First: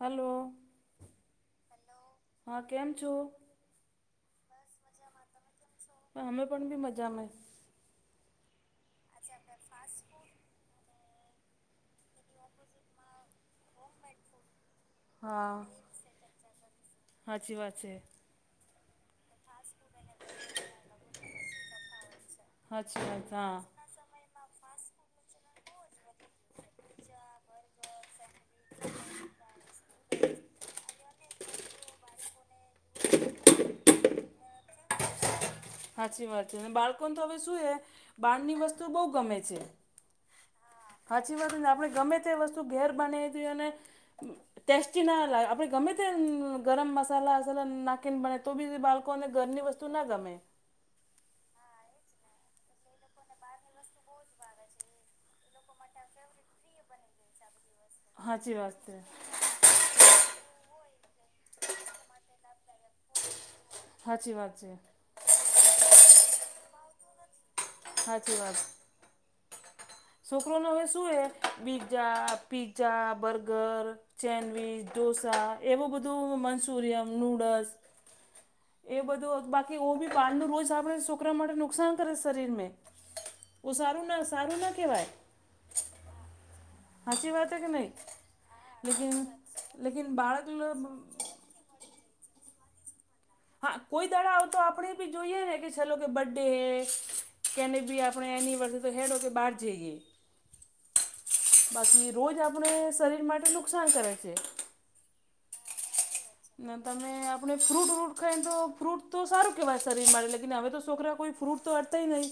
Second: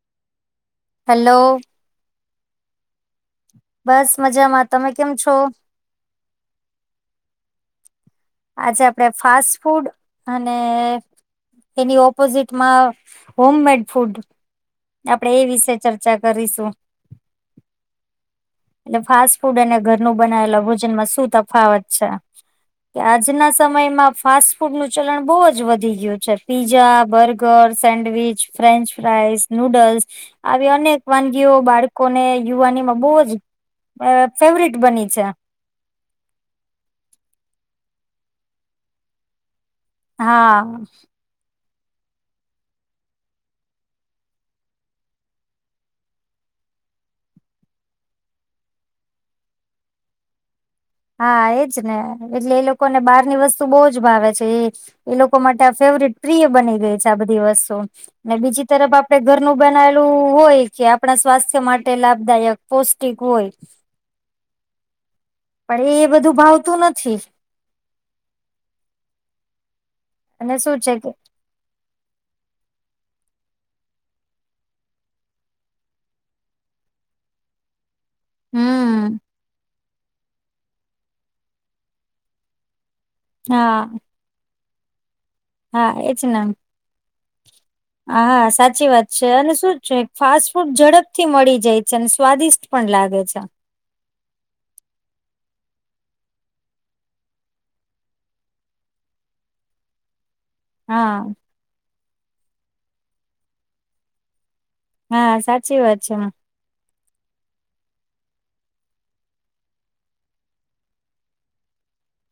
Hello hello હા કેમ છો? બસ મજામાં તમે કેમ છો? અમે પણ ભી મજામાં. આજે આપણે ફાસ્ટ ફૂડ. એની ઓપોઝિટમાં હોમમેડ ફૂડ. આપડે એ વિશે ચર્ચા કરીશું. સાાચી વાત છે. એટલે ફાસ્ટ ફૂડ અને ઘરનું બનાવેલા ભોજનમાં શું તફાવત છે? કે સાચી વાત આજના હા સમયમાં ફાસ્ટ ફૂડનું ચલણ બહુ જ વધી ગયું છ છે. Pizza, burger, sandwich, french fries, noodles. આવી અનેક વાનગીઓ બાળકોને યુવાનીમાં બહુ જ અ ફેવરિટ બની છે. સાચી વાત છે. અને બાળકોને તો હવે શું હે બારની વસ્તુઓ બહુ ગમે છે. હા. સાચી વાતને આપણે ગમે તે વસ્તુ ઘેર બનાવી દ અને ટેસ્ટી ના લાગ તો બી બાળકોને ઘરની વસ્તુ ના ગમે હા એજ ને એટલે એ લોકોને બહાર ની વસ્તુ બહુ જ ભાવે છે એ. એ લોકો માટે આ ફેવરિટ પ્રિય બની ગઈ છે આ બધી વસ્તુ અને સાચી બીજી વાત તરફ છે આપડ. ઘરનું બનાયલું હોય કે આપણા સ્વાસ્થ્ય માટે લાભદાયક પૌષ્ટિક હોય. સાાચી વાત છે. પણ એ બધું ભાવતું નથી. હાચી વાત. છોકરો અને ન હવે છે શું કે એ બીઝા પીઝા બર્ગર. ચેન્ડવીચ ડઢોસા એવું બધું મંચુરિયન નૂડલ્સ. એ હમ બધું બાકી ઓ બી પાન ન રોજ આપણે છોકરા માટે નુકસાન કરે શરીર ને. ઓ હા સારું ના સારું ના કેવાય. હા એજ ના. હસી વાત છે કે નહીં. હાા સાચી વાત લેકિન છે અને શું છે લેકિન ફાસ્ટ ફૂડ ઝડપ બાળક મળી જાય છે અને સ્વાદિષ્ટ પણ લાગે છે. હા કોઈ દડાવ તો આપડે બી જોઈએ ને કે ચલો કે બર્ડે હે કેને બી આપણે એનિવર્સરી તો હેડો કે બહાર જઈએ હા બાકી રોજ આપણે શરીર માટે નુકસાન કરે છે. હા સાચી વાત છે માં ના તમને આપણે ફ્રૂટ વ્રૂટ ખાઈ ને તો ફ્રૂટ તો સારું કહેવાય શરીર માટેે લેકન હવે તો છોકરા કોઈ ફ્રૂટ તો અડતાય નહીં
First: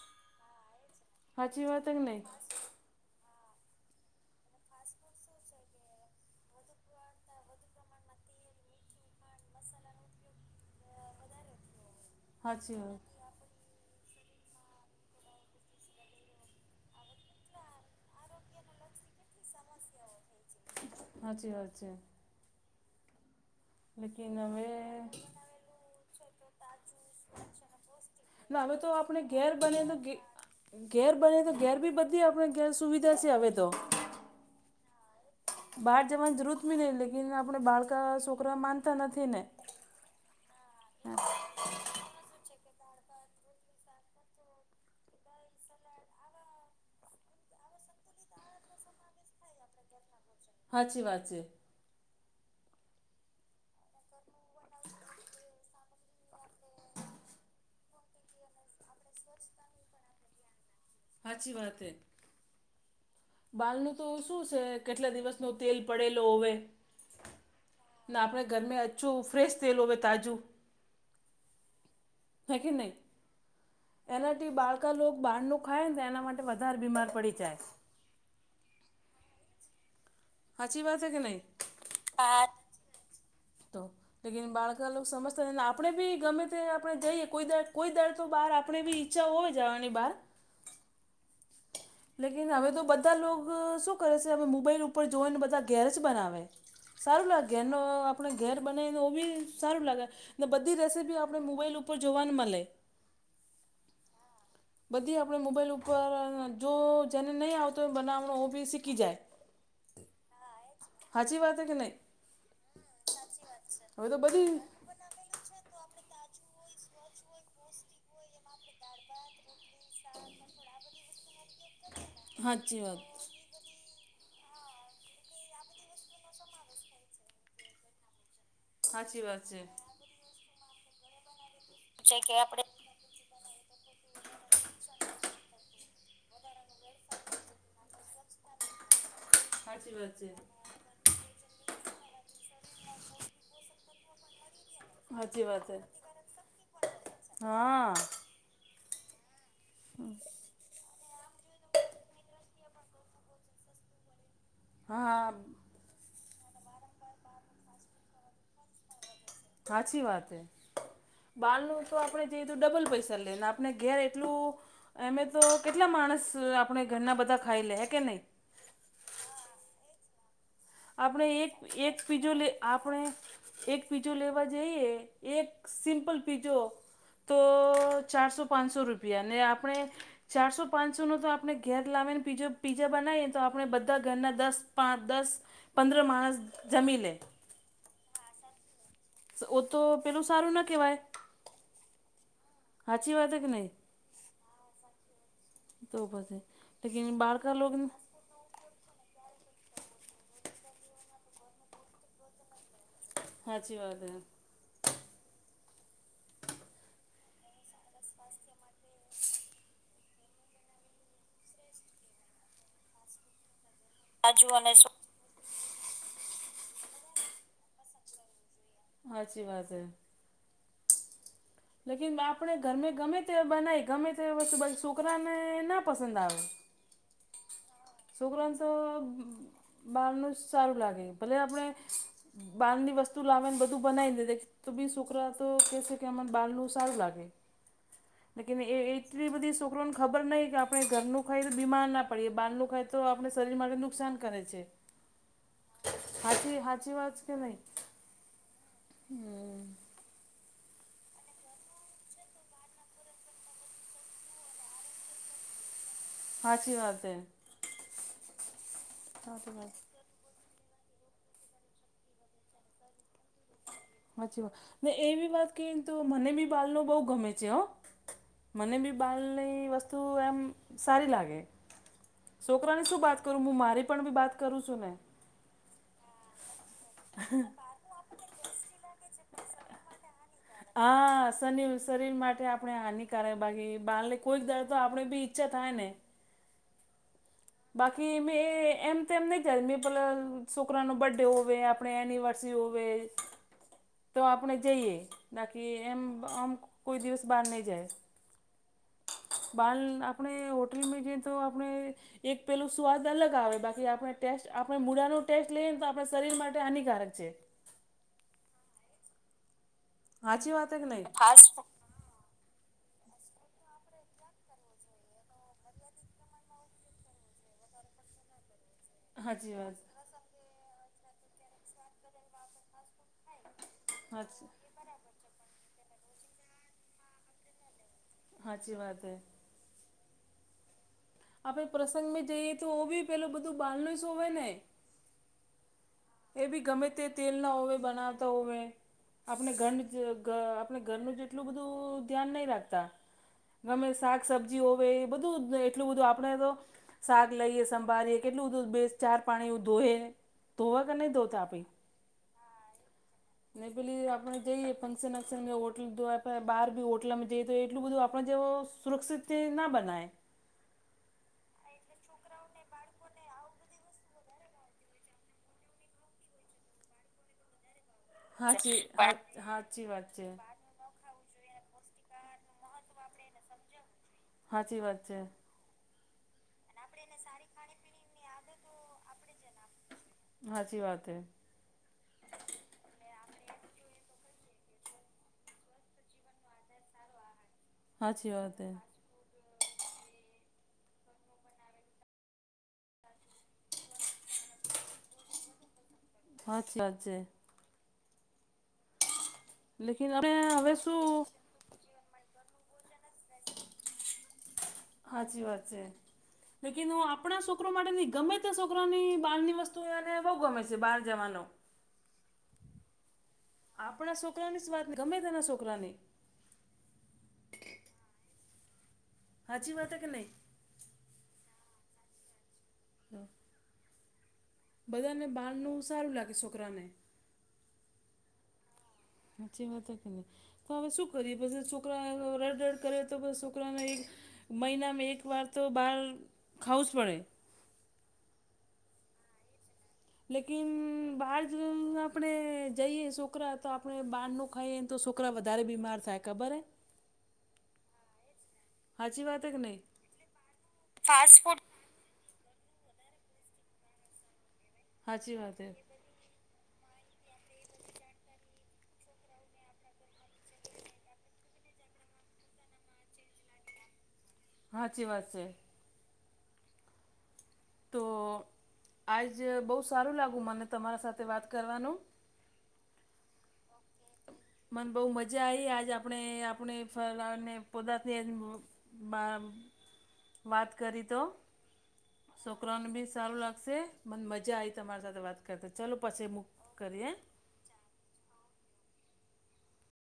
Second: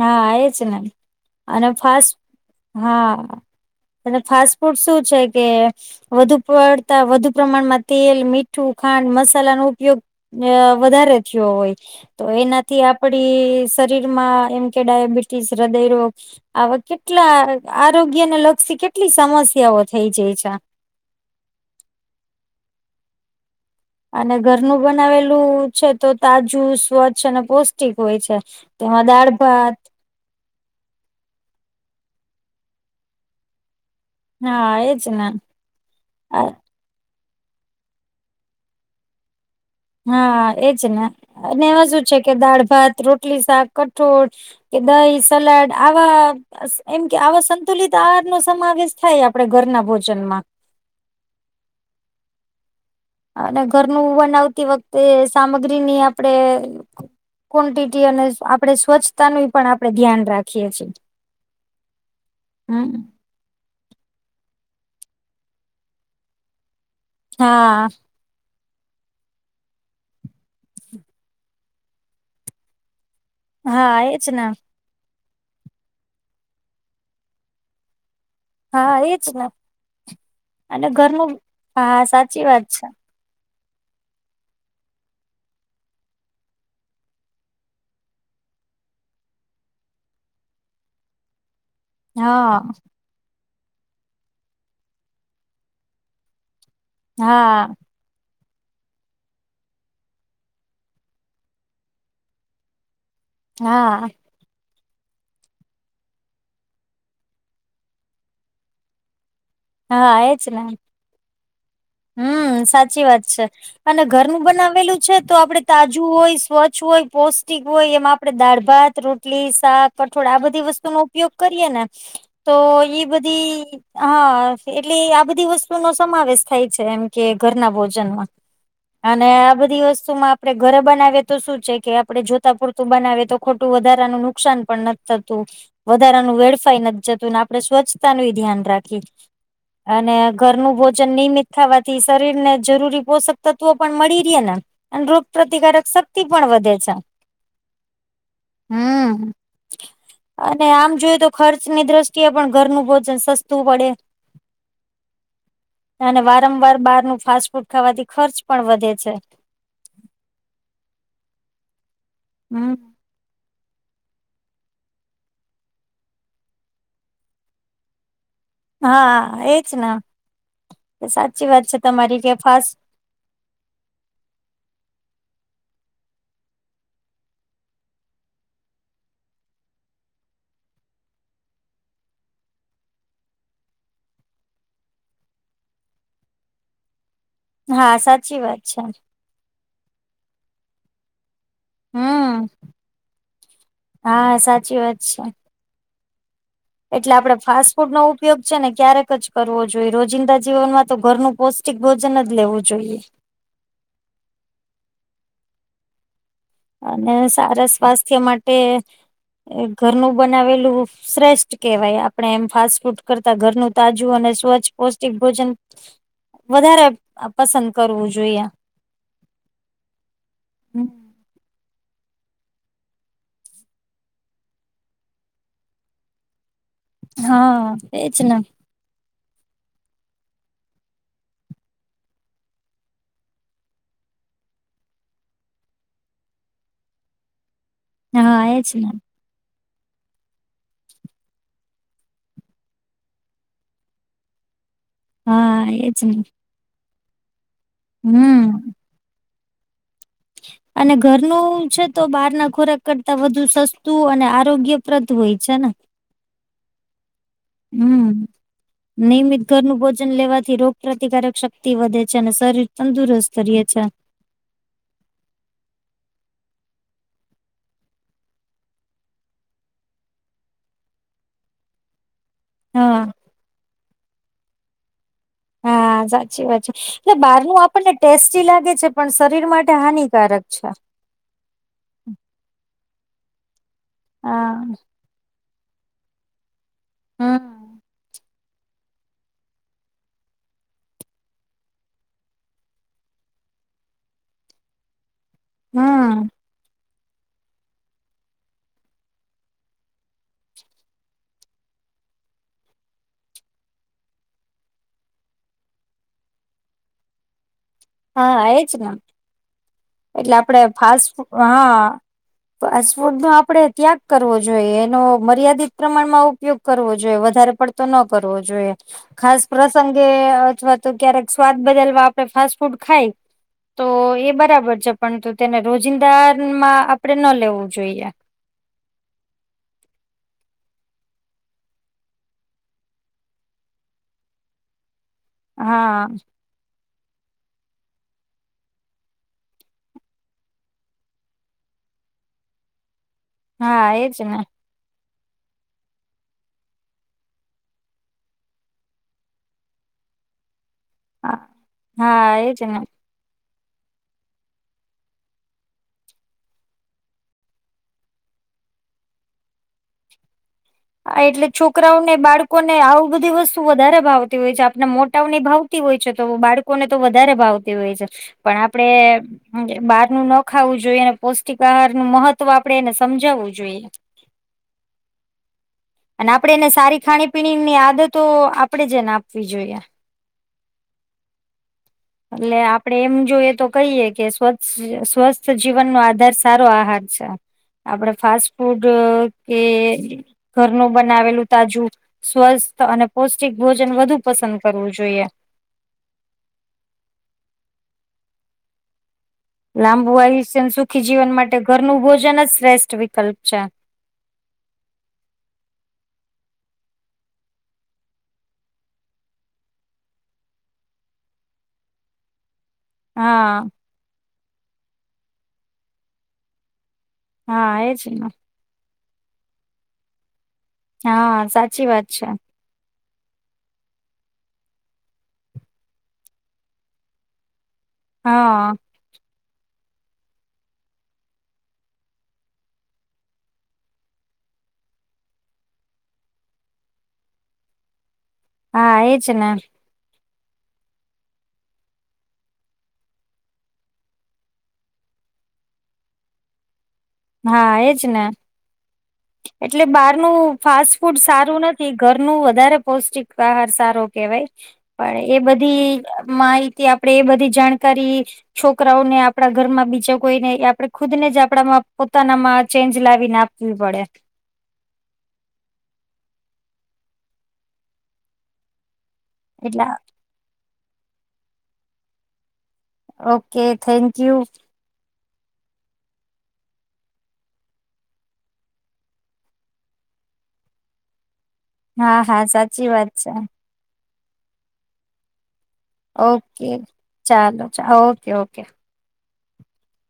હા એ જ ને સાચી અને વાત કે ફાસ્ટ નહીં હા અને ફાસ્ટ ફૂડ શું છે કે વધુ પડતા વધુ પ્રમાણમાં તેલ મીઠું ખાંડ મસાલાનો ઉપયોગ અ વધારે થયો હોય તો સાચી એનાથી વાત આપડી શરીરમાં એમ કે ડાયાબિટીસ હૃદયરોોગ આવા કેટલા આરોગ્યને લક્ષી કેટલી સમસ્યાઓ થઈ જાય છે. હજ હ છે. અને લેકિન હવે ઘરનું બનાવેલું છે તો તાજું સ્વચ્છ અને પૌષ્ટિક હોય છે. ના હવે તો તેમાં આપણે દાળ ઘેર ભાત બને તો ઘે ઘેર બને તો ઘેર બી બધી આપણે ઘેર સુવિધા છે હવે તો હા એજ ને બહાર જવાની જરૂરત બી નહીં લેકન આપણે બાળકા છોકરા માનતા નથી ને. હા એજ ને અને એમાં શું છે કે દાળ ભાત રોટલી શાક કઠોળ કે દહી સલાડ આવા આસ એમ કે આવા સંતુલિત આહાર નો સમાવેશ થાય આપડે ઘરના ભોજન માં. હાચી વાત છે. અને ઘરનું બનાવતી વખતે સામગ્રી ની આપડે કોન્ટીટી અને આપણે સ્વચ્છતા ન પણ આપડણે ધ્યાન રાખીએ છીએ. સાચી વાત હમ બાલનું તો શું છે કેટલા દિવસનો તેલ પડેલો હોવે હા ના આપણે ઘરમે અચછું ફ્રેશ તેલ હોવે તાજું નથીખી નહી હા એજ એનઆર ને ટટી બળ કા લોક બહારનું ખાય ને તો એના માટે વધારે બીમાર પડી જાય. હા એજ ને સાચી અને વાત છે કે ઘરનું નહીં હા સાચી વાત છે. તો. લેકિન બાળકા લોકો સમજતાને આપણે બી ગમે તે આપણે જઈએ કોઈ દર કોઈ દર તો બહાર આપણે બી ઈછા હોય જવાની બહાર લેકિન હા હવે તો બધા લોકો શું કરે છે હવે મોબાઈલ ઉપર જોઓને બધા [unintelligible] બનાવે. સારું લાગે એ હા નો આપણે ઘેર બનાવીને ઓ બી સારું લાગે ને બધી રેસીપી આપણે મોબાઈલ ઉપર જોવાને મળે. હા. બધી આપણે મોબાઈલ ઉપર જો જેને નહીં આવતો હોય બનાવણ ઓ બી શીખી જાય. હા એ જ ને. હચી વાત હે કે નઈ. હમ્મ સાચી વાત છે અને તો ઘરનું બધી બનાવેલું છે તો આપડે તાજું હોય સ્વચ્છ હોય પૌષ્ટિક હોય એમાં આપડે દાળ ભાત રોટલી શાક કઠોળ આ બધી વસ્તુનો ઉપયોગ કરીએ ને. વસ્તુનો ઉપયોગ કરીએ ને તો હાચી વાત ઈ બધી હા એટલે આ બધી વસ્તુ નો સમાવેશ થાય છે એમ કે ઘરના ભોજનમાં હાચી અને વાત આ છે બધી વસ્ત શું માં આપડે ઘર બનાવીએ તો શું છે કે આપડે જોતા પૂરતું બનાવે તો ખોટું વધારાનું નુકસાન પણ નથ થતું. વધારાનું વેડફાઈ નથી, જતું ને આપડણે સ્વચ્છતા ન ધ્યાન રાખીએ હાચી વાત અને છે ઘરનું ભોજન નિમિત ખાવાથી શરીર ને જરૂરી પોષક તત્વો પણ મળી ર ને અને રોગ હાચી વાત છે પ્ર્રતિકારક શક્તિ પણ વધે છે. હા હમ્મ હા અને આમ જોય તો ખર્ચની દ્રષ્ટિએ પણ ઘરનું ભોજન સસ્તું પડે હા અને વારંવાર બહાર નું ફાસ્ટ ફૂડ ખાવાથી ખર્ચ પણ વધે છે. સાચી વાત હ બાળ નું તો આપડણે જઈધું હમ. ડબલ પૈસા લેને આપણે ઘેર એટલું એમે તો કેટલા માણસ આપણે ઘરના બધા ખાઈ લે કે નહી. હા એજ ના આપણે એક એક પીજો કે લ ફાસ્ટ આપણે એક પીજો લેવા જઈએ એક સિમ્પલ પીજો તો ચારસો પાંચસો રૂપિયા ને આપણે ચારસો પાંચસોનો તો આપણે ઘેર લાવીને પીજો પીઝા બનાવીએ તો આપણે બધા ઘરના દસ પાં દસ પંદ્ર માણસ જમી લ હા સાચી વાત છે. ઓ તો પેલું સારું ના કહેવાય. હા હાચી વાત કે નહી. હા સાચી વાત છે. તો પસે એટલે આપણે ફાસ્ટ ફૂડ નો ઉપ ઉપયોગ છે ને ક્યારેક જ કરવો જોઈએ રોજિંદા જીવન માં તો ઘરનું પૌષ્ટિક ભોજન જ લેવું જોઈએ. સાાચી વાત હ અને સારા સ્વાસ્થ્ય માટે એ ઘરનું બનાવેલું શ્રેષ્ઠ કેહેવાય. આપણે એમ ફાસ્ટ ફૂડ કરતા ઘરનું તાજું અને સ્વચ્છ પૌષ્ટિક ભોજન વધારે પસંદ કરવું જોઈએ. હાચી વાતે. લેકિન આપણે ઘરમે ગમે તે બનાવી ગમે તે વસ્ છોકરાને ના પસંદ આવે. હા એજ ના. છોકરાને તો બહારનું સારું લાગે ભલે આપણે બાર ની વસ્તુ લાવે ને બધું બનાવી દ દે તો બી છોકરા તો કે છે, કે એમ બાળનું સારું લાગે હા લેકિન એ એજ એ ને એટલી બધી છોકરોને ખબર નહી કે આપડણે ઘરનું ખાય તો બીમાર ના પડીએ બાહાર નું ખાય તો આપણે શરીર માટે નું નુકસાન કરે છે. હા એજ નહી. હચી વાત કે નહી. હમ્મ હમ. અને ઘરનું છે તો બહાર ના ખોરાક કરતા વધુ સસ્તું અને આરોગ્ય તત્ર ધોય છે. સાચી વાત છે. હમ નિયમિત સાચી વાત ઘરનું બું વન લેવાથી રોગ પ્ર્રતિકારક શક્તિ વધે છે અને શરીર તંદુરસ્ત કરીે છે. સાચછી વાત ને એવી વાત કને તો મને બી બાલનો બહુ ગમે છે હો. મને બી બાલની વસ્તુ એમ સારી લાગે. છોકરાની હા શું વાત કરું હું મારી પણ બી વાત કરું છું ને. હા સાચી વાત છે એટલે બહારનું આપણને ટેસ્ટી લાગે છે પણ શરીર માટે હાનિકારક. છે. હા સનીલ શરીર માટે આપણે હની કારણ બાગી બાહાર ને કોઈક હા દર તો આપણેે બી ઈચ્છા થાયને. હા. બાકી મેં એ એમ તેમ નહીં જાડે મેં પહેલાં છોકરાનો બર્થડે હોવે આપણે એનિવર્સરી હોવે [inaudible] તો આપણે જઈએ બાકી એમ આમ કોઈ દિવસ બહાર નહી જયે. બાલ આપણે હોટલમાં જઈએ તો આપણે એક પેલું સ્વાદ અલગ આવે બાકી આપણે ટેસ્ટ આપણે મૂળાનો ટેસ્ટ લઈએને તો આપણા શરીર માટે હાનિકારક છે. હા એજ ને એટલે સાચી આપડે વાત હે કે નહીં ફાસ્ટ ફૂડ હા. ફાસ્ટફૂડ નો આપડે ત્યાગ કરવો જોઈએ એનો મર્યાદિત પ્રમાણમાં ઉપયોગ કરવો જોઈએ વધારે પડતો ન કરવો જોઈએ. ખાસ હાચી વાત. પ્રસંગે અથવા તો ક્યારેક સ્વાદ બદલવા આપડે ફાસ્ટ ફૂડ ખાય. તો એ હાચી બરાબર છે પણંતુ તેને રોજિંદામાં આપણેે ન લેવું જોઈએ. હાચી વાત હૈ. આપડે પ્રસંગ મે જઈએ તો ઓ બી પેલું બધું બાલણુંસ હોવે ને. હા. એ ભી ગમે તે તેલ ના હોવે બનાવતા હોવે. આપણે ઘરનું જ ગા આપણે ઘરનું જેટલું બધું ધ્યાન નહીં રાખતા. ગમે હા એજ શાક ને સબ્જી હોવે એ બધું એટલું બધું આપણે તો શાક લઈએ સંભારીએ કેટલુંબધું બે ચાર પાણી એવુ ધોઈએ, ધોવા હા એજ ને [unintelligible] ને પેલી આપણે જઈએ ફંક્શન વક્શન હોટલ બહાર બી હોટલમાંમે જઈએ તો એટલું બધું આપણે જેવો સુરક્ષિત ના બનાએ. એટલે છોકરાઓને બાળકોને આવું બધી વસ્તુ વધારે ભાવતી હોય છે આપને મોટાઓની ભાવ તી હોય છે તો બાળકોને તો વધારે ભાવતી હોય છે પણ હાચી આપડે હા હાચી બાર વાત નું છે. ના ખ ખાવું જોઈએ અને પૌષ્ટિક આહાર નું મહત્વ આપડે એને સમજાવવું જોઈએ. સાચી વાત છે. અને આપણે એને સારી ખાણી પીણીની આદતો આપણે જને આપવી જોઈએ. સાાચી વાત હૈ. એટલે આપડે એમ જોઈએ તો કહીએ કે સ્વછ સ્વસ્થ જીવનનો આધાર સારો આહાર અચ્છા, આપડે હાચી ફાસ્ટ વાત હે ફૂડ કે ઘરનું બનાવેલું તાજું. સ્વસ્થ અને પૌષ્ટિક ભોજન વધુ પસંદ કરવું જોઈએ. હચજ અચ્ છે. લાંબુ લેકિન હવે આયુષ્યન હવે સુખી શું જીવન માટે ઘરનું ભોજન જ શ્રેષ્ઠ વિકલ્પ છે. હાચી વાત છે. લેકિન આપણા છોકરો માટે ની ગમે તે છોકરાની બહારની વસ્તુ એને બહુ ગમે છે બહાર જવાનો. હા. આપણા છોકરાની જ વાત ન ગમે તેના છોકરાની. હા એ છેમાં. હાચી વાત કે નહી? હા સાચી વાત છે. હમ. બધાને બાહારનું સારું લાગે છોકરાને. હા. હચી વાત કે ન. તો હવે શું કરીએ પછી છોકરા રડ રડ કરે તો બછ છોકરાને એક મહિનામાં એક વાર તો બહાર ખાવું જ પડે. હા એજ ને. લેકિન બહાર જો આપણે જઈએ છોકરા તો આપણે બહાર નું ખાઇ. તો છોકરા વધારે બીમાર થાય ખબર હે? હા એજ ને. હાચી વાત હે કે નહીં એટલે બહારનું ફાસ્ટ ફૂડ સારું નથી. ઘરનુ વધારે પૌષ્ટિક આહાર સારો કેહેવાય, પણ હાચી એ વાત હે બધી માઈ આપણેે એ બધી જાણકારી છોકરાઓને આપડા ઘરમાં બીજા કોઈને આપે ખુદ ને જ આપડા પોતાના ચેન્જ લાવીને આપ પડે. હાચી વાત છે. તો આજ બહુ એટલે સારું લાગું મને તમારા સાથે વાત કરવાનું. Okay thank you. મને બહુ મજા આવી આજ આપણે આપણે ફળને મા વાત કરી તો. હા હા છોકરાને સાચી બી વાત છે. સારું લાગશે, મને મજા આઈ તમારી સાથે વાત કરતા ચલો પાછા ઓકે ચાલો ઓકે ઓકે.